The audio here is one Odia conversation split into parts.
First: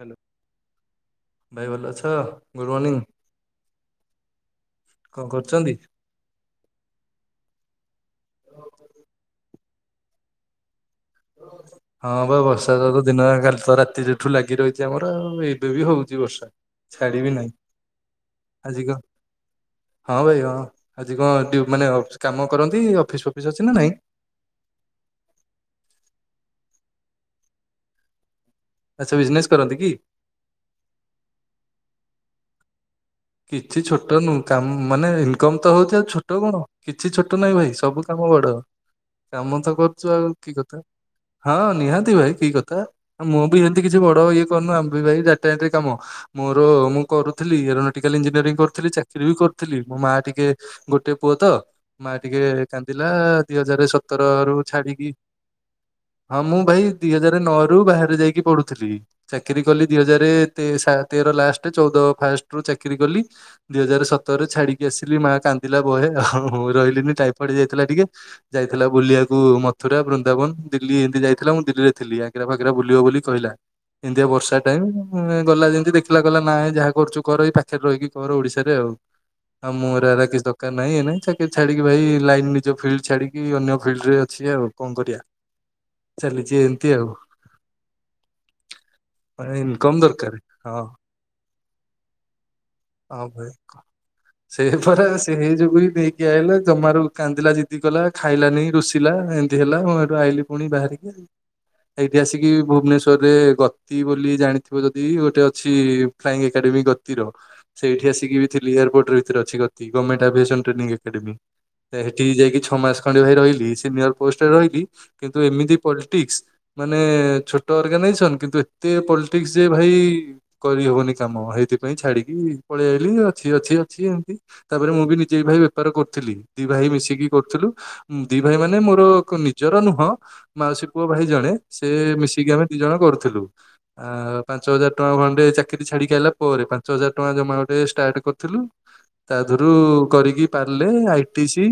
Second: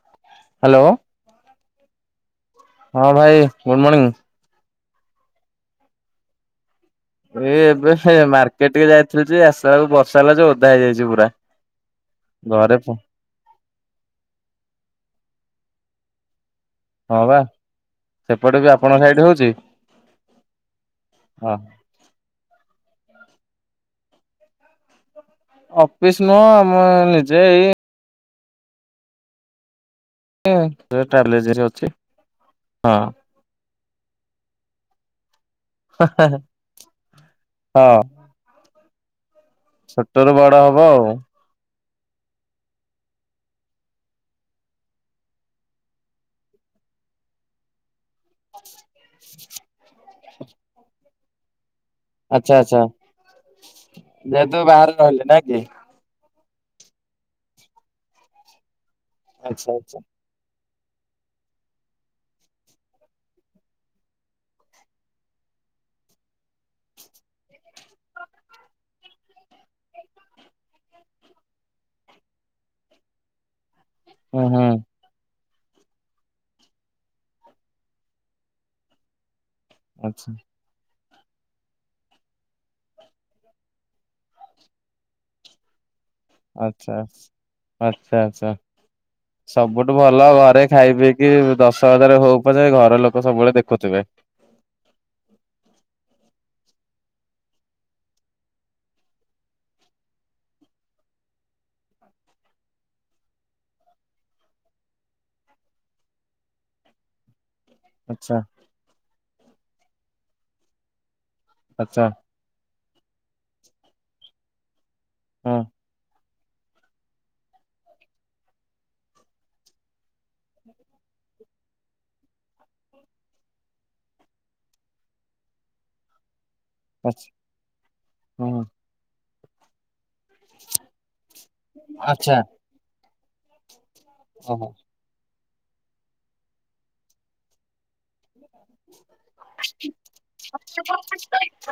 ହାଲୋ। ହାଲୋ। ଭାଇ ଭଲ ଅଛ? ଗୁଡ୍ ମର୍ଣ୍ଣିଂ ହଁ ଭାଇ ଗୁଡ଼୍ ମର୍ଣ୍ଣିଂ। କଣ କରୁଛନ୍ତି? ଏଇ ଏବେ ହେ ମାର୍କେଟ ଟିକେ ଯାଇଥିଲି ଯେ, ଆସିଲା ବେଳକୁ ବର୍ଷା ହେଲା ଯେ ଓଦା ହେଇଯାଇଛି ପୁରା। ହଁ ବା ବର୍ଷା ଘରେ ଯୋଗୁ ଦିନ ଯାକ କାଲି ତ ରାତି ଠୁ ଲାଗି ରହିଛି ଆମର। ଆଉ ଏବେ ବି ହଉଛି ବର୍ଷା ଛାଡି ହଁ ବିି ବା ନାହିଁ। ସେପଟେ ବି ଆଜି ଆପଣଙ୍କ କଣ? ସାଇଡ ହଉଛି ହଁ ଭାଇ ହଁ ଆଜି କଣ ହଁ। ଡ୍ୟୁ- ମାନେ ଅ କାମ କରନ୍ତି? ଅଫିସ୍, ଫଫିସ୍ ଅଛି ନା ନାହିଁ? ଅଫିସ୍ ନୁହଁ। ମୁଁ ନିଜେ ଏଇ ଆଚ୍ଛା ବିଜିନେସ୍ କରନ୍ତି କି? ଟ୍ରାଭେଲ ରେ ଅଛି। ହଁ। କିଛି ଛୋଟ ନୁଁ କାମ ମାନେ ଇନ୍କମ୍ ତ ହଉଛି। ଆଉ ଛୋଟ କଣ? କିଛି ଛୋଟ ନହିଁ ଭାଇ। ସବୁ କାମ ବଡ। କାମ ତ କରୁଛୁ ଆଉ ଛୋଟ ରୁ କି ବଡ କଥା। ହବ ଆଉ। ହଁ ନିହାତି ଭାଇ। କି କଥା? ମୁଁ ବି ସେମିତି କିଛି ବଡ ଇଏ କରନୁ, ଆମେ ବି ଭାଇ ଡାଟା ଏଣ୍ଟ୍ରି କାମ। ମୋର ମୁଁ କରୁଥିଲି [unintelligible] କରିଥିଲି ଚାକିରି ବି କରିଥିଲି ମୋ ମା ଟିକେ ଗୋଟେ ପୁଅ ତ ମା ଟିକେ ଆଚ୍ଛା ଆଚ୍ଛା କାନ୍ଦିଲା ଦିଇ ହଜାର ସତରରୁୁ ଯେହେତୁ ବାହାରେ ଛାଡିକି ରହିଲେ ନା କି? ହଁ ମୁଁ ଭାଇ ଦି ହଜାର ନଅରୁୁ ବାହାରେ ଯାଇକି ପଢୁଥିଲି, ଚାକିରି ଆଚ୍ଛା କଲି ଦି ଆଚ୍ଛା ହଜାର ତେର ଲାଷ୍ଟ ଚଉଦ ଫାଷ୍ଟ ରୁ ଚାକିରରି କଲି। ଦିଇ ହଜାର ସତରରେ ଛାଡିକି ଆସିଲି, ମା କାନ୍ଦିଲା ବହେ, ରହିଲିନି ଟାଇପଡି ଯାଇଥିଲା ଟିକେ ଯାଇଥିଲା ବୁଲିବାକୁ ମଥୁରା, ବୃନ୍ଦାବନ, ଦିଲ୍ଲୀ ଏମିତି ଯାଇଥିଲା ମୁଁ ଦିଲ୍ଲୀ ରେ ଥିଲ ଆ ଆଗରା ଫାଗାର ବୁଲିବ ବୋଲି କହିଲା, ଏମିତିଆ ହୁଁ ବର୍ଷା ହୁଁ ଟାଇ ଗଲା ଯେମିତି ଦେଖିଲା କହିଲା ନା ଯାହା କରୁୁ କର ଏଇ ପାଖରେ ରହିକି କର ଓଡିଶାରେ ଆଉ, ଆଉ ମୁଁର ଆଚ୍ଛା କି କ ନାଇଁ ଏ ନାଇଁକି ଛାଡିକି ଭାଇ ଲାଇନ ନିଜ ଫିଲ୍ଡ ଛାଡିକି, ଅନ୍ୟ ଫିଲ୍ଡ ରେ ଅଛି, ଆଉ କଣ କରିବା? ଚାଲିଛି ଏମିତି ଆଛା ଆଉ। ଆଛା ଆଛା। ମାନେ ସବୁଠୁ ଇନକମ ଭଲ ଦରକାର ଘରେ ହଁ ଖାଇ ପିଇକି ଦଶ ହଜରେ ହଉ ପଛେ ଘରେ ହ ଭାଇ ସେଇ ପରା, ସେଇ ଯୋଗୁ ବିି ନେଇକି ଆଇଲି, ଜମାରୁ କାନ୍ଦିଲା, ଜିଦିକଲା, ଖାଇଲାନି, ରୁଷିଲା, ଏମ ହେଲା ମୁଁ ଏଇଠୁ ଆଇଲି ପୁଣି ବାହାରିକି ଆଉ [inaudible] ଇତିହାସିକ ଭୁବନେଶ୍ୱରରେ ଗତି ବୋଲି ଜାଣିଥିବ ଯଦି ଗୋଟେ ଅଛି ଫ୍ଲୟିଙ୍ଗ ଏକାଡେମି ଗତିର ସେଇଠି ଆଚ୍ଛା ଆସିକି ଥିଲି ଏୟପୋର୍ଟରେ ଭିତରେ ଅଛି ଗତି, ଗଭର୍ଣ୍ମଣ୍ଟଭିସନ୍ ଟ୍ରେନି ଏକାଡେ଼ମି। ଆଚ୍ଛା ସେଠି ଯାଇକି ଛଅ ମାସ ଖଣ୍ଡେ ଭାଇ ରହିଲି ସିନିଅର ପୋଷ୍ଟରେ ରହିଲି। କିନ୍ତୁ ହଁ ଏମିତି ପଲିଟିକ୍ସ। ମାନେ ଛୋଟ ଅର୍ଗାନାଇଜେସନ କିନ୍ତୁ ଏତେ ପଲିଟିକ୍ସ ଯେ ଭାଇ କରିହବନି କାମ, ହେଇଥିପାଇଁ ଛାଡିକି ପଳେଇ ଆଇଲି ଅଛି ଅଛି ଅଛି, ଏମିତି, ତାପରେ ମୁଁ ବି ନିଜେ ଭାଇ ବେପାର କରୁଥିଲି। ଦି ଭାଇ ଆଚ୍ଛା। ମିଶିକି କରୁଥିଲୁ, ଦି ଭାଇ ହୁଁ। ମାନେ ମୋର ନିଜର ନୁହଁ ମାଉସୀ ପୁଅ ଭାଇ ଜଣେ, ସେ ଆଚ୍ଛା। ମିଶିକି ଆମେ ଦି ଜଣ କରୁଥିଲୁ, ଆ ପାଞ୍ଚ ଓହୋ ହଜାର ଟଙ୍କା ଖଣ୍ଡେ ଚାକିରି ଛାଡିକି ଆଇଲା ପରେ, ପାଞ୍ଚ ହଜାର ଟଙ୍କା ଜମା ଗୋଟେ ଷ୍ଟାର୍ଟ କରିଥିଲୁ। ତା ଦୂରୁ କରିକି ପାରିଲେ ଆଇଟି ସି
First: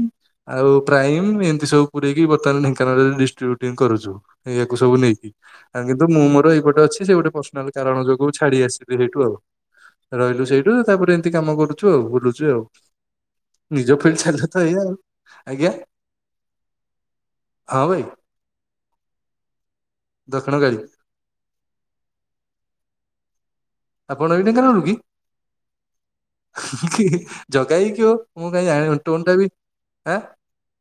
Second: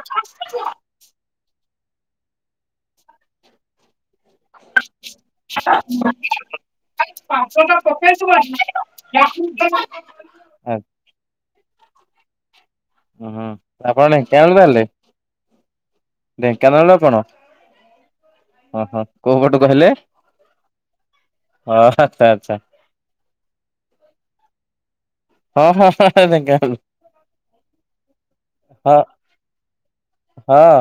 ଆଉ ପ୍ରାଇମ ଏମିତି ସବୁ ପୁରେଇକି ବର୍ତ୍ତମାନ ଢେଙ୍କାନାଳରେ ଡିଷ୍ଟ୍ରିବ୍ୟୁଟିଂ କରୁଚୁ, ୟା ସବୁ ନେଇକି। କିନ୍ତୁ ମୁଁମୋର ଏଇପଟେ ଅଛି, ସେ ଗୋଟେ ପର୍ସନାଲ କାରଣ ଯୋଗୁଁ ଛାଡି ଆସିଲି ସେଇଠୁ ଆଉ ରହିଲୁ ଆ ସେଇଠୁ ତାପରେ ଏମିତି କାମ କରୁଛୁ ଆଉ ବୁଲୁଛୁ ଆଉ ହୁଁ ନିଜ ଆପଣ ଫିଲ୍ଡ ଢେଙ୍କାନାଳ ଚାଲିଲେ ତ ତାହେଲେ ଏଇା ଆଉ, ଆଜ୍ଞା ଢେଙ୍କାନାଳ କଣ? ହଁ ଭାଇ ଓ ହୋ, କୋଉ ପଟୁ କହଲେ? ଦକ୍ଷିଣ କାଳୀ ହଁ ଆଛା ଆଛା। ଆପଣ ବି ଢେଙ୍କାନାଳ ରୁ କି? ହଁ ହଁ ହ କି ଜଗ ହେକି ମୁଁ କାଇହିଁ ହଁ ଜାଣିବି ଟୋନ ଟା ବିଁ ହଁ ଅ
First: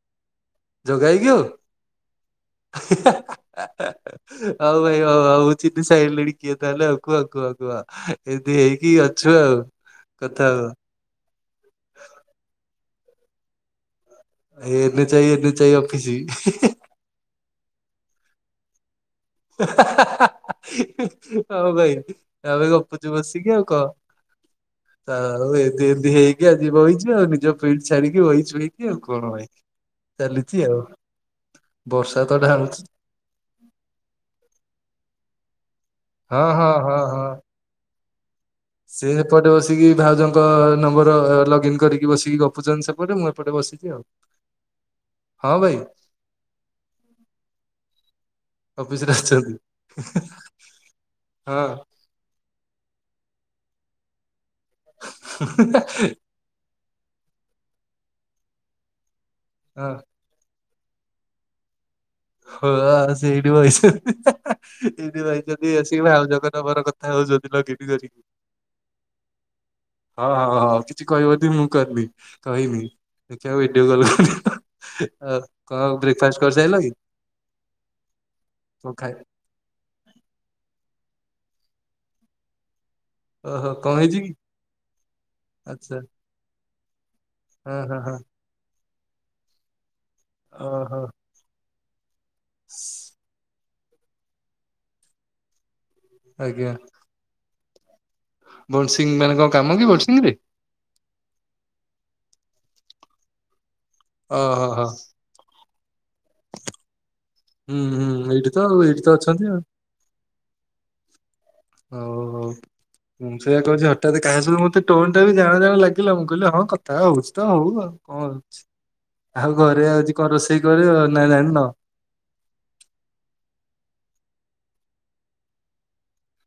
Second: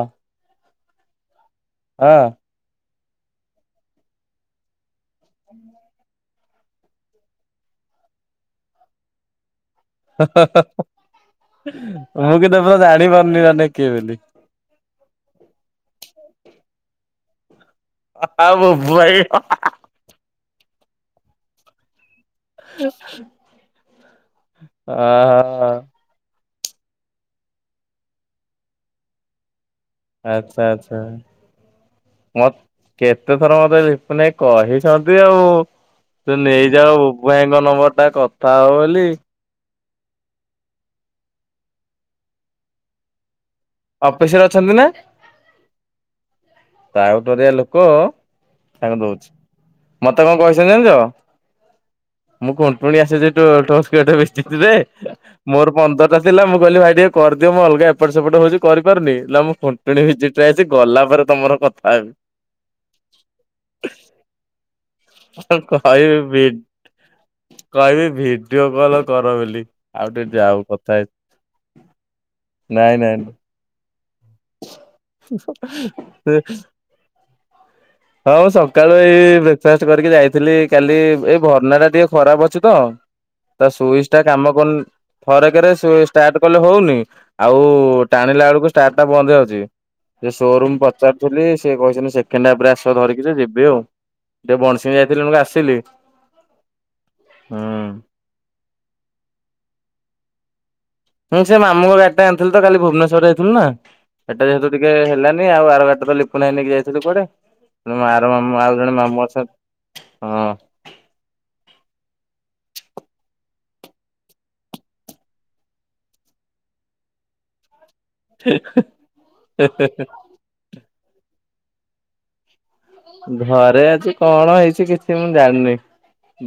ଯୋଗାଇ କିହୋ? ହଁ ଅ ଆଉ ଭାଇ ଆଉ ଆଉ ଚିନି ସାଇଲିଣି। କିଏ ତାହେଲେ ଆ କୁଆ କୁଆ କୁୁଆ ଏମିତି ହେଇକି ଅଛୁ ଆଉ କଥା ଆଉ। ମୁଁ କିତ ପୁର ଜାଣିପାରୁନି ଅନେ କିଏ ବୋଲି ଏନ୍ ଚାଇ ଏନ୍ ଚଇ ଅଫିଛି ହଁ ବବ ଭାଇ ହଉ ଭାଇ ତାପରେ ଗପୁଚୁ ବସିକି ଆଉ କହ, ଆ ଆଉ ଓହୋ ଏତି ଏମତି ହେଇକି ଆଜ୍ଞା ଯିବ ହେଇଛି ଆଉ ନିଜ ଫିଲ୍ ଛଡିକି ବହିଛୁ ଏଇକି ଆଉ କଣ ଭାଇ? ଆଚ୍ଛା ଚାଲିଛି ଆଉ, ଆଚ୍ଛା ବର୍ଷା ତ ମ ଢାଲୁଛି। କେତେ ଥର ମତେ ଲିପୁନ୍ ଭାଇ କହିଛନ୍ତି ଆଉ, ତୁ ହଁ ହଁ ନେଇଯାଉ ହଁ ବୁବୁ ହଁ। ଭାଇଙ୍କ ନମ୍ବର ଟା କଥା ହବ ବୋଲି ଏପଟେ ବସିକି ଭାଉଜଙ୍କ ନମ୍ବର ଲଗଇନ କରିକି ବସିକି ଗପୁଛନ୍ତି ସେପଟେ ମୁଁ ଏପଟେ ବସିିକି ଅଫିସ ରେ ଅଛନ୍ତି ନା? ହଁ ଭାଇ। ଟାଉ ଟରିଆ ଲୋକ ତାଙ୍କୁ ଅଫିସରେ ଦଉଛି ଅଛନ୍ତି। ମତେ କଣ କହିଛନ୍ତି ଜାଣିଛ? ହଁ। ମୁଁ ଗୁଣ୍ଠୁଣି ଆସିଛି ଟୋ ଟୋ [unintelligible] ବିସ୍କିଟ୍ ରେ ମୋର ପନ୍ଦରଟା ଥିଲା ମୁଁ କହିଲି ଭାଇ ଟିକେ କରିଦିଅ ମୁଁ ଅଲଗା ଏପଟସେପଟ ହଉଛି କରିପାରୁନି ମୁଁ ହଁ। ଖୁଣ୍ଟୁଣି ଭିଜିଟ ରେ ରେ ଆଇଛି ଗଲା ପରେ ତମର କଥା ହେବି। ହଉ ଆଉ ସେ ଏଇଠି ବଇ ଛନ୍ତି। [unintelligible] ଏଇଠି ବଇଛନ୍ତି ଆସିକି କହିବି ଭାଉଜ ଭି ଙ୍କ ନମ୍ୱର କଥା ହଉଛନ୍ତି ଲଗଇନ୍ କହିବି କରିକି? ଭିଡିଓ କଲ କର ବୋଲି ଆଉ ହଁ ଟିକେ ହଁ ଯାଉ ହଉ କଥା କିଛି ହେଇ କହିବନି ମୁଁ କରିନି କହିନି ନାଇଁ ନାଇଁ ଦେଖିବ ଭିଡିଓ କରିକି? [unintelligible] ହଉ ବ୍ରେକ ଫାଷ୍ଟ କରି ସରିଲଣି? ହଉ ଏଇ ସକାଳୁ ଖାଇ ଏଇ ଦେଖ ବ୍ରେକ ଫାଷ୍ଟ କରିକି ଯାଇଥିଲି କାଲି ଏଇ ବର୍ଣ୍ଣନା ଟା ଟିକେ ଖରାପ ଅଛି ତ? ତା ଓହୋ କଣ ସୁଇଚ ଟା ହେଇଛି କି କାମ କରୁନି ଥରକରେ ଆଚ୍ଛା ସୁଇ ଷ୍ଟାର୍ଟ କଲେ ହଉନି। ଆଉ ହଁ ହଁ ହଁ ଟାଣିଲା ବେଳକୁ ଷ୍ଟାଟ୍ ଟା ବନ୍ଦ ହେଇ ଯାଉଛି ସେ ସୋରୁମ୍ ଓହୋ। ପଚାରୁଥିଲି ସେ କହିଛନ୍ତି ସେଠି କେଣ୍ଡା ପ୍ରାସର ଆସ ଧରିକିରି ଯିବି ଆଉ ଟିକେ ବଣସିଂ ଯାଇଥିଲି ଆସିଲି ଆଜ୍ଞା। ହଁ। ବନ୍ସିଂ ମାନେ କଣ କାମ କି ବନ୍ସିଂ ରେ। ହୁଁ ସେ ମାମୁଁ ଙ୍କ ଗାଡି ଟା ଆଣିଥିଲୁ ତ କାଲି ଭୁବନେଶ୍ୱର ଯାଇଥିଲୁ ନା। ଏଟା ଓହୋ ଯେହେତୁ ହୋ ଟିକେ ହେଲାନି ଆଉ ଆର ଗାଡ଼ି ଟା ତ ପୁଣି ନେଇକି ଯାଇଥିଲୁ କୁଆଡେ ହୁଁ ଆର ହୁଁ ଏଇଠି ତ ମାମୁଁ ଆଉ ଜଣେ ଏଇଠି ତ ମାମୁଁ ଅଛନ୍ତି ଆଉ ହଁ। ହଉ ହଉ। ମୁଁ ସେଇୟା କହୁଛି ହଠାତ୍ କାହା ସହ ମତେ ଟୋନ ଟା ବି ଜାଣ ଜାଣ ଲାଗିଲା ମୁଁ କହିଲି ହଁ କଥା ହୋଉଛି ତ ହୋଉ ଆଉ। କଣ ହଉଛି ଆଉ ଘରେ ଆଜି କଣ ରୋଷେଇ କରିବ ନା ଜାଣିନ? ଘରେ ଅଛି କଣ ହେଇଛି କିଛି ମୁଁ ଜାଣିନି।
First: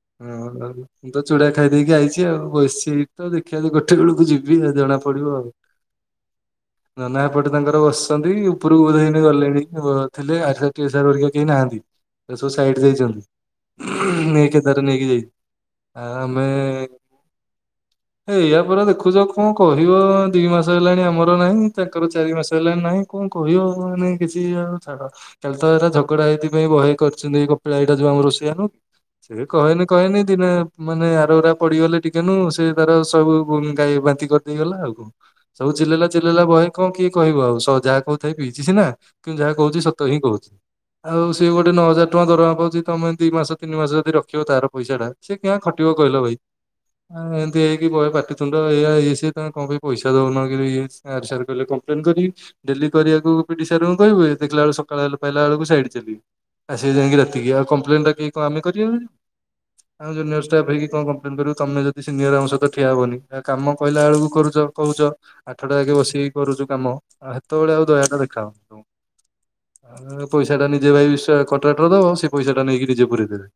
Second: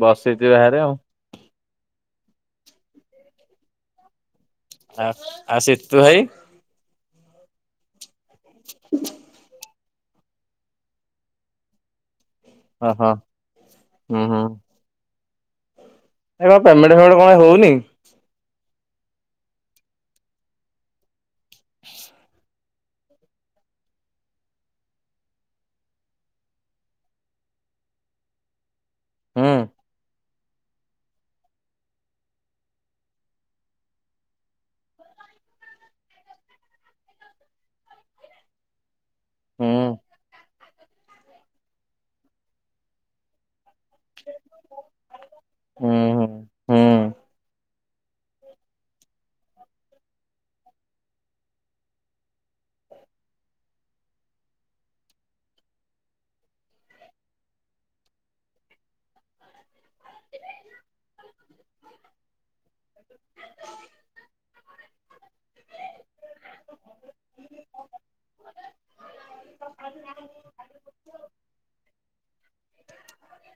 ବସିଛି ହୁଁ ବାହାରେ ଆଉ। ମୁଁ ତ ଚୂଡ଼ା ଖାଇଦେଇକି ଆଇଛି ଆଉ ବସିଛି ତ ଆଉ ଦେଖିଆ ଗୋଟେ ବେଳକୁ ଯିବି ଆଉ ଜଣା ଆ ପଡିବ ଆଉ ସିତୁ ଭାଇ? ନନା ଏପଟେ ତାଙ୍କର ବସି ଅଛନ୍ତି ଉପରକୁ ହିଆଡେ ଗଲେଣି ଥିଲେ ଆକେଶା ହେରିକା କେହି ନାହାନ୍ତି। ସେ ସବୁ ସାଇଡ ଓହୋ ଯାଇଛନ୍ତି ହୁଁ ହୁଁ ନେଇକି ତାର ନେଇକି ଯାଇ ଏ ପେଟେଣ୍ଟ ଫେମେଣ୍ଟ କଣ ହଉନି? ଏ ୟା ପରା ଦେଖୁଛ କଣ କହିବ ଦି ମାସ ହେଲାଣି ଆମର ନାହିଁ ତାଙ୍କର ଚାରି ମାସ ହେଲେ ନାଇଁ କଣ କହିବ ମାନେ କିଛି ଆ ଛାଡ଼। କାଲି ତ ଏ ଝଗଡା ଏଇଥି ପାଇଁ ବହେ କରିଛନ୍ତି ଏଇ କପିଳା ଏଇଟା ଯୋଉ ଆମ ରୋଷେଆ ନୁହଁ। ସେ ହୁଁ କହେନି କହେନି ଦିନେ ମାନେ ଆରଗରା ପଡିଗଲେ ଟିକେ ନୁ ସେ ତାର ସବୁ ଗାଈ ବାନ୍ତି କରିଦେଇଗଲା ଆଉ। ସବୁ ଚିଲେଇଲା ଚିଲେଇଲା ବହେ କଣ କିଏ କହିବ ଆଉ ସ ଯାହା କହୁଥାଏ ପିଇଛି ସିନା। କିନ୍ତୁ ଯାହା କହୁଛି ହୁଁ ସତ ହିଁ କହୁଛି ଆଉ ସିଏ ଗୋଟେ ନଅ ହଜାର ଟଙ୍କା ଦରମା ପାଉଛି ତମେ ଦି ମାସ ତିନି ମାସ ଯଦି ରଖିବ ତାର ପଇସା ଟା ସେ କିଆ ହୁଁ ଖଟିବ କହିଲ ଭାଇ? ହୁଁ ଆ ଏମିତି ହେଇକି ବହେ ପାଟିୁତୁଣ୍ଡ ଏୟା ଇଏ ସିଏ ତମେ କଣ ପାଇଁ ପଇସା ଦଉନ କି ଇଏ ଆ ସାର୍ କହିଲେ କମ୍ପ୍ଲେନ୍ କରିବି। ଡେଲି କରିବାକୁ ପିଡି ସାରଙ୍କୁ କହିବୁ ଦେଖିଲା ଆଳୁ ସକାଳ ପାଇଲା ବେଳକୁ ସାଇଡ ରେ ଥିବେ। ଆ ସେ ଯାଇକି ରାତିକି ଆଉ କମ୍ପ୍ଲେନ୍ ଟା କିଏ କଣ ଆମେ କରିବାକୁ ଯିବୁ? ଆଉ ଜୁନିୟର ଷ୍ଟାଫ୍ ହେଇକି କଣ କମ୍ପ୍ଲେନ କରିବୁ ତମେ ଯଦ ସିନିଅର ଆମ ସହିତ ଠିଆ ହବନି ଆ କାମ କହିଲା ଆଳକୁ କରୁଛ। କହୁଛ ଆଠଟା ଯାକେ ବସିକି କରୁଛୁ କାମ ଆଉ ହେତେବେଳେ ଆଉ ଦୟାଟା ଦେଖାଯାଉନି। ପଇସା ଟା ନିଜେ ଭାଇ ବିଶ୍ୱାକଣ୍ଟ୍ରାଟ୍ର ର ଦବ ସେ ପଇସା ଟା ନେଇକି ନିଜେ ପୁରେଇ ଦେବେ।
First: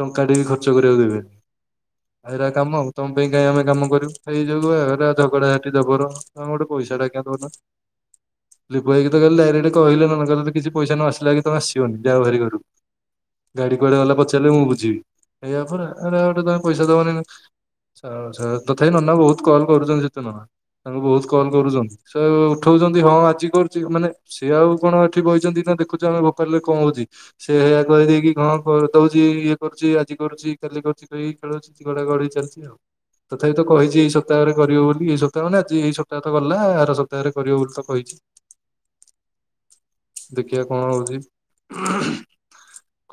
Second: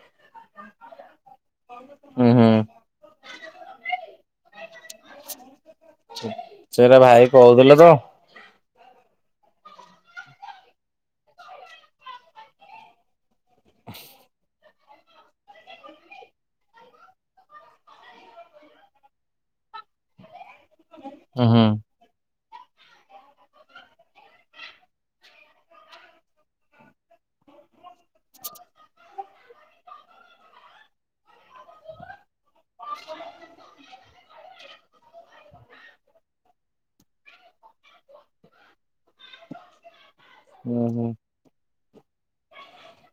ଟଙ୍କା ଟେ ବି ଖର୍ଚ୍ଚ କରିବାକୁ ଦେବେନି ହୁଁ ଏଇଟା ହୁଁ। କାମ ଆଉ ତମ ପାଇଁ କାହିଁ ଆମେ କାମ କରିବୁ ସେଇ ଯୋଗୁ ଏଉ ରା ଝଗଡା ଝାଣ୍ଟି ଜବର ତମେ ଗୋଟେ ପଇସା ସେରା ଟା ଆଜ୍ଞା ଭାଇ ଦଉନ କହୁଥିଲେ ତ ଲିପୁ ଭାଇ କିତ କାଲି ଡାଇରେକ୍ଟ କହିଲେ ନନା ତମର ତ କିଛି ପଇସା ନ ଆସିଲେ କି ତମେ ଆସିବନି ଯଅ ଭାରି ଘରକୁ ଗାଡି କୁଆଡେ ଗଲା ପଚାରିଲେ ମୁଁ ବୁଝିବି ଏଇ କଥା ନା ଏରା ଗୋଟେ ତମେ ପଇସା ଦବନି ଆଚ୍ଛା ତଥାପି ନନା ବହୁତ କଲ୍ କରୁଛନ୍ତି ସେତ ନନା ତାଙ୍କୁ ବହୁତ ଉଁ କଲ୍ ହୁଁ କରୁଛନ୍ତି। ସ ଉଠଉଛନ୍ତି ହଁ ଆଜି କରୁଛି ମାନେ ସିଏ ଆଉ କଣ ଏଠି ବଇଛନ୍ତି ନା ଦେଖୁଛୁ ଆମେ ଭୋପାଲରେ କଣ ହଉଛି ସେ ହେଇଆ କହିଦେଇକି କଣ କହୁଛି ଇଏ କରୁଛି ଆଜି କରୁଛି କାଲି କରୁଛି କହିକି ଖେଳୁଛିଗଡା ଗଡେଇ ଚାଲିଛି ଆଉ ତଥାପି ତ କହିଛି ଏଇ ସପ୍ତାହରେ କରିବ ବୋଲି ଏଇ ସପ୍ତାହେ ଆଜି ଏଇପ୍ତାହ ତ ଗଲା ଆର ସପ୍ତାହରେ କରିବ ବୋଲି ତ କହିଛି [unintelligible] ଦେଖିବା ଉଁ କଣ ହୁଁ ହୋଉଚି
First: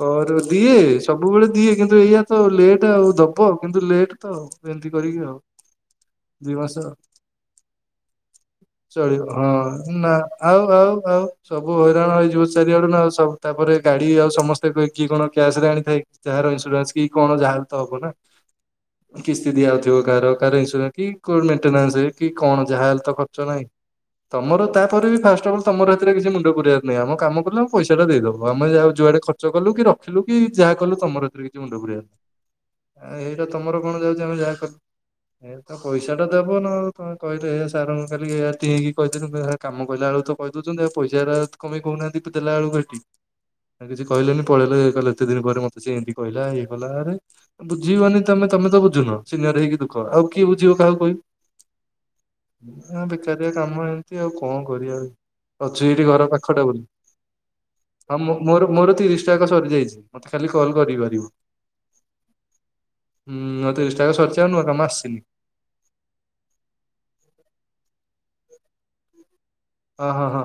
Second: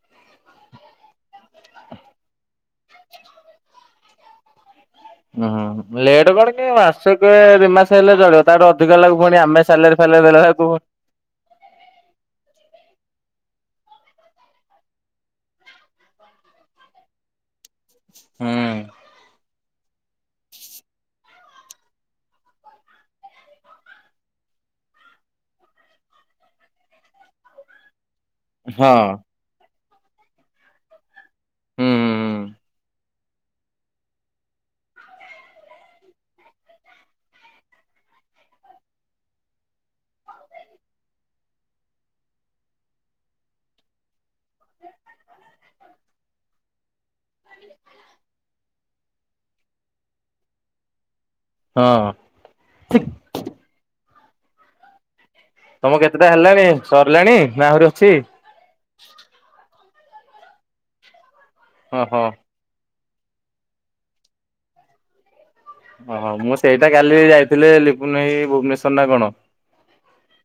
କର ଦିଏ ସବୁବେଳେ ଦିଏ କିନ୍ତୁ ଏଇଆ ତ ଲେଟ୍ ଆଉ ଦବ କିନ୍ତୁ ଲେଟ୍ ତ ଏମିତି କରିକି ଆଉ ହଁ ଲେଟ୍ ଦି କଣ କି ମାସ ମାସେକେ ଦି ମାସେ ହେଲେ ଚଳିବ ତାଠୁ ଅଧିକା ହେଲେ ଚଳିବ ଫୁଣି ଆମେ ହଁ ସାଲାରି ନା ଫାଲାରି ଦେଲା ଆଉ ବେଳକୁ ଆଉ ଆଉ ସବୁ ହଇରାଣ ହେଇଯିବ ଚାରିଆଡୁ ନା ସବୁ ଆଉ ତାପରେ ଗାଡି ଆଉ ସମସ୍ତେ କିି କଣ କ୍ୟାସ ରେ ଆଣିଥାଏ ଯାହାର ଇନ୍ସୁରାନ୍ସ କି କଣ ଯାହା ବି ତ ହବ ନା। ହୁଁ କିସ୍ତି ଦିଆଯାଉଥିବ କାହାର କାହାର ଇନ୍ସୁରାନ୍ସ କି ମେଣ୍ଟେନ୍ସ କି କଣ ଯାହା ଲେହେତ ଖର୍ଚ୍ଚ ନା ନାଇଁ। ତମର ତାପରେ ଫାଷ୍ଟ ଅଫ୍ଲ୍ ତମର ହେତରେ କିଛି ମୁଣ୍ଡ ପୁରେଇବାର ନାହିଁ ଆମ କାମ କଲ ଆମ ପଇସା ଟା ଦେଇଦବ। ହୋଉ ଆମେ ହଁ ଯୁଆଡେ ଖର୍ଚ୍ଚ କଲୁ କି ରଖିଲୁ କି ଯାହା କଲୁ ତମର ଏଥିରେ କିଛି ମୁଣ୍ଡ ହୁଁ ଫୁରେଇ ବାର ନାହିଁ। ଆ ଏଇଟା ତମର କଣ ଯାଉଛି ଆମେ ଯାହା କଲୁ ଆଉ ପଇସାଟା ଦେବ ନା ଆଉ ତମେ କହିଲେ ହେ ସାର୍ କାଲି ହିଆତି ହେଇକି କହିଥିଲି କାମ ପଇଲା ବେଳକୁ ତ କହିଦଉଛନ୍ତି ଆଉ ପଇସା ଟା କମେଇକି କହୁନାହାନ୍ତି ଦେଲା ବେଳକୁ ହେଟି କିଛି କହିଲେନି ପଳେଇଲେ କହିଲେ ଏତେ ଦିନ ପରେ ମତେ ସେ ଏମିତି କହିଲା ଇଏ କଲା ଆରେ ବୁଝିବନି ତମେ ତମେ ତ ବୁଝୁନ ସିନିୟର ହେଇକି ଦୁଃଖ ଆଉ କିଏ ବୁଝିବ କାହାକୁ କହିବି। ହଁ ନା ବେକାରିଆ କାମ ଏମିତି ଆଉ କଣ କରିବା ଆଉ। ଅଛି ତମ ଏଠି ଘର କେତେଟା ପାଖଟା ହେଲାଣି ବୋଲି ସରିଲାଣି ନା ଆହୁରି ଅଛି ହଁ ମୁଁ ମୋର ମୋର ତିରିଶଟା ଯାକ ସରିଯାଇଛି। ମତେ ଖାଲି କଲ୍ କରିପାରିବ। ଅ ହଁ। ହୁଁ ମର ତିରିଶଟା ଯାକ ସରିଛି। ଆଉ ନୂଆ କାମ ଆସିନି। ଓହୋ। ମୁଁ ସେଇଟା କାଲି ଯାଇଥିଲେ ଲିପୁନ ଭାଇ ଭୁବନେଶ୍ଵର ନା କଣ? ଅ ହଁ ହଁ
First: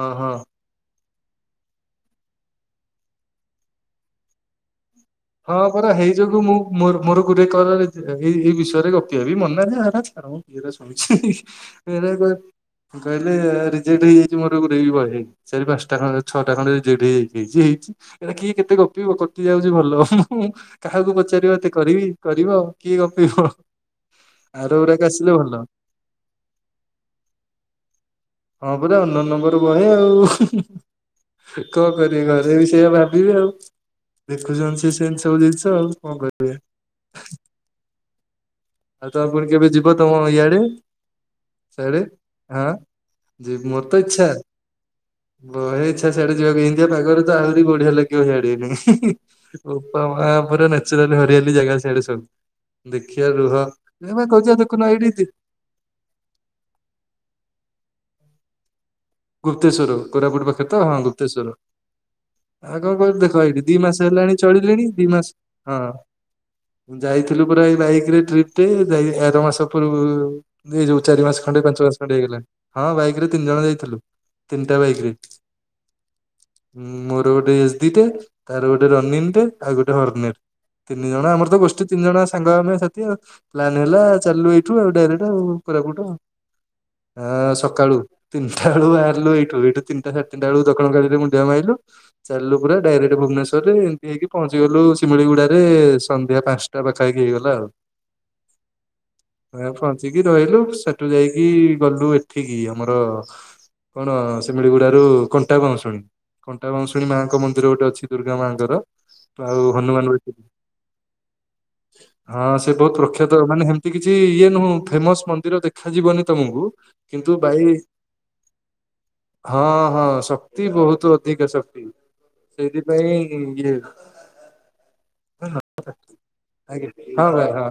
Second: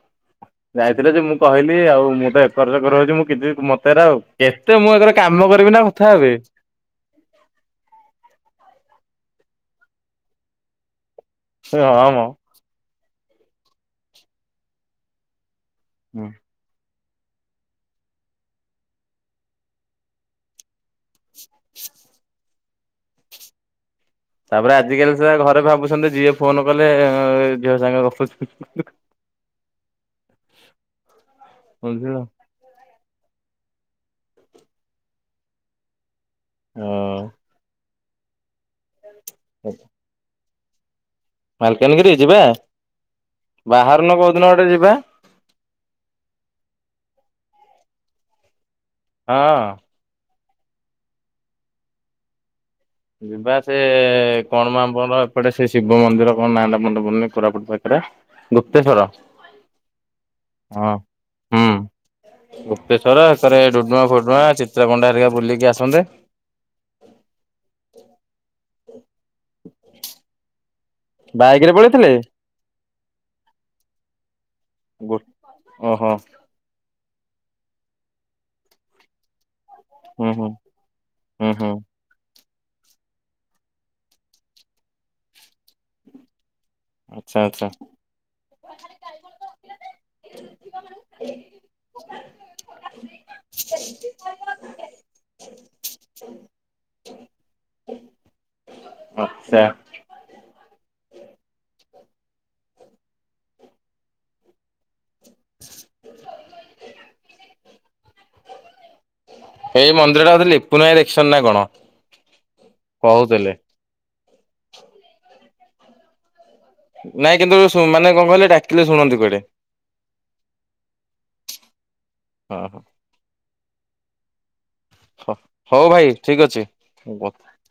ହଁ ହଁ। ଯାଇଥିଲେ ଯେ, ମୁଁ କହିଲି ଆଉ ମୁଁ ତ ଏକର ସେକଡ ହଉଛି ମୁଁ କିଛି ମତେ ଏରା କେତେ ମୁଁ ଏକରେ କାମ ହଁ କରିବି ନା ପରା କଥା ହେଇ ହେବେ? ଯୋଗୁ ମୁଁ ମୋର ମୋର ଗୋଟେ କଲ ଏଇ ଏଇ ବିଷୟରେ ଗପି ହେବି ମନାଯେ ହେରା ଛାଡ଼ କିଏ ତାକୁ ଶୁନୁଛି ହଁ ଏରା ମ କହିଲେ ରିଜେକ୍ଟ ହେଇଯାଇଛି ମୋରଗୁରେ ବି ବହେ ଚାରି, ପାଞ୍ଚ ତାଙ୍କର ଛଅଟା ଖଣ୍ଡେରିଜେକ୍ଟ ହେଇଯାଇଛି ହେଇଛି ଏରା କିଏ କେତେ ଗପିବ କଟିଯାଉଛି ଭଲ ମୁଁ କାହାକୁ ପଚାରିବ ଏତେ କରିବି କରିବ କିଏ ଗପିବ ଆର ତାପରେ ଗୁରାକ ଆଜିକାଲି ଆସିଲେ ସୁଧା ଭଲ। ଘରେ ଭାବୁଛନ୍ତି ଯିଏ ଫୋନ କଲେ ଝିଅ ସାଙ୍ଗେ ଗପୁଛୁ ହଁ ପୁରା ଅନ୍ୟ ନମ୍ବର ରୁ ବହେ ଆଉ କଣ ବୁଝିଲ କରିବେ କହି ଯୋଉ ବିଷୟ ଭାବିଲେ ଦେଖୁଛନ୍ତି ସେ ସେମିତି ଆଉ ଦେଖୁଛନ୍ତି ସେ ସେମିତି ସବୁ ଜିନିଷ ଆଉ କଣ କରିବା ହୁଁ ଆଉ ତାପରେ କେବେ ଯିବ ତମ ଇଆଡେ ଆରେ ମାଲକାନଗିରି ଯିବା ଆଁ ମୋର ତ ବାହାରୁନ ଇଚ୍ଛା। କୋଉଦିନ ଗୋଟେ ଯିବା ବହେ ଇଚ୍ଛା ସିଆଡେ ଯିବାକୁ। ଇନ୍ତିଆ ପାଗରେ ତ ଆହୁରି ବଢିଆ ଲାଗିବ ହିଆଡେ। ହଁ ୟା ପରେ ନେଚୁରାଲି ହରିଆଲି ଜାଗା ସିଆଡେ ସବୁ। ଦେଖିବା ରୁହ ଏ ବା କହୁଛି କଣ ଦେଖୁନ ଏଇଠି [unintelligible] ହେଇଟା ସେ ଶିବ ମନ୍ଦିର କଣ ନାଁ ଟା ମାନେ ପଡୁନି କୋରାପୁଟ ପାଖରେ। ଗୁପ୍ତେଶ୍ୱର। ଗୁପ୍ତେଶ୍ଵର। କୋରାପୁଟ ପାଖରେ ତ? ହଁ ଗୁପ୍ତେଶ୍ୱର। ହୁଁ ଆଉ କଣ କର ଗୁପ୍ତେଶ୍ଵର ଦେଖ ଏକରେ ଏଇଠି ଦି ଡୁଡୁମା ମାସ ହେଲାଣି ଫୁଡୁମା ଚଳିଲୁଣି ଚିତ୍ରକୋଣ୍ଡା ଦି ହେରିକା ମାସ। ବୁଲିକି ହଁ। ଆସନ୍ତେ। ଯାଇଥିଲୁ ପୁରା ଏଇ ବାଇକରେ ଟ୍ରିପରେ ଯାଇ ଆର ମାସ ପୂର୍ବରୁ ଏଇ ଯୋଉ ଚାରି ମାସ ବାଇକ୍ ଖଣ୍ଡେ ରେ ପାଞ୍ଚ ମାସ ପଳେଇଥିଲେ ଖଣ୍ଡେ ହେଇଗଲା। ହଁ ବାଇକି ରେ ତିନି ଜଣ ଯାଇଥିଲୁ। ତିନିଟା ବାଇକି ରେ। ଗୋ ଓହୋ ଉଁ ମୋର ଗୋଟେ ଏସ୍ଦିଟେ ତାର ଗୋଟେ ରନୀନଟେ। ଆଉ ଗୋଟେ ହୁଁ ହର୍ନର ହୁଁ ତିନି ଜଣ ହୁଁ ଆମର ତ ହୁଁ। ଗୋଷ୍ଠୀ। ତିନି ଜଣ ସାଙ୍ଗ ଆମେ ସାଥି ଆଉ ପ୍ଲାନ ହେଲା ଚାଲିଲୁ ଏଇଠୁ ଆଉ ଡାଇରେକ୍ଟ ଆଉ କୋରାପୁଟ। ଅ ଆଚ୍ଛା ଆଚ୍ଛା ସକାଳୁ ତିନିଟା ଆଉ ବାହାରିଲୁ ଏଉଠୁ ଏଇଠୁ ତିନିଟା ସାଢେ଼ ତିନିଟା ବେଳକୁ ଦକ୍ଷିଣ କାଳୀରେ ମୁଣ୍ଡିଆ ମାଇଲୁ। ଚାଲିଲୁ ପୁରା ଡାଇରେକ୍ଟ ଭୁବନେଶ୍ୱରରେଏମିତି ହେଇକି ପହଞ୍ଚି ଗଲୁ ଶିମଳିଗୁଡାରେ ସନ୍ଧ୍ୟା ପାଞ୍ଚ ଟା ପାଖା ପାଖି ହେଇଗଲା ଆଉ। ଆଛା। ସେଠି ରହିଲୁ ସେଠୁ ଯାଇକି ଗଲୁ ଏଠିକି ଆମର କଣ ଶିମିଳିଗୁଡାରୁ କଣ କଣ୍ଟା ବାଉଁସୁଣୀ କଣ୍ଟା ବାଂଉସୁଣୀ ମାଙ୍କ ମନ୍ଦିର ଗୋଟେ ଅଛି ଦୁର୍ଗା ମାଙ୍କର। ଆଉ ଏଇ ହନୁମାନବି ମନ୍ଦିର ଟା ବୋଧେ ଲିପୁନ ଭାଇ ଦେଖିଛନ୍ତି ନା କଣ ହଁ ସେ ବହୁତ ପ୍ରଖ୍ୟାତ କହୁଥିଲେ। ମାନେ କିଛି ଇଏ ନୁହଁ ଫେମସ ମନ୍ଦିର ଦେଖାଯିବନି ତମକୁ। ନାଇଁ କିନ୍ତୁ ମାନେ କଣ କହିଲେ ଡାକିଲେ ଶୁଣନ୍ତି କୁଆଡେ। ହଁ ହଁ ଶକ୍ତି ବହୁତ ଅଧିକ ଶକ୍ତି। ହଁ ସେଇଥିପାଇଁ ଇ-ଇୟେ ହଁ ହଉ ଭାଇ ଠିକ ଆଜ୍ଞା ଅଛି। ହଁ ଭାଇ ହଁ।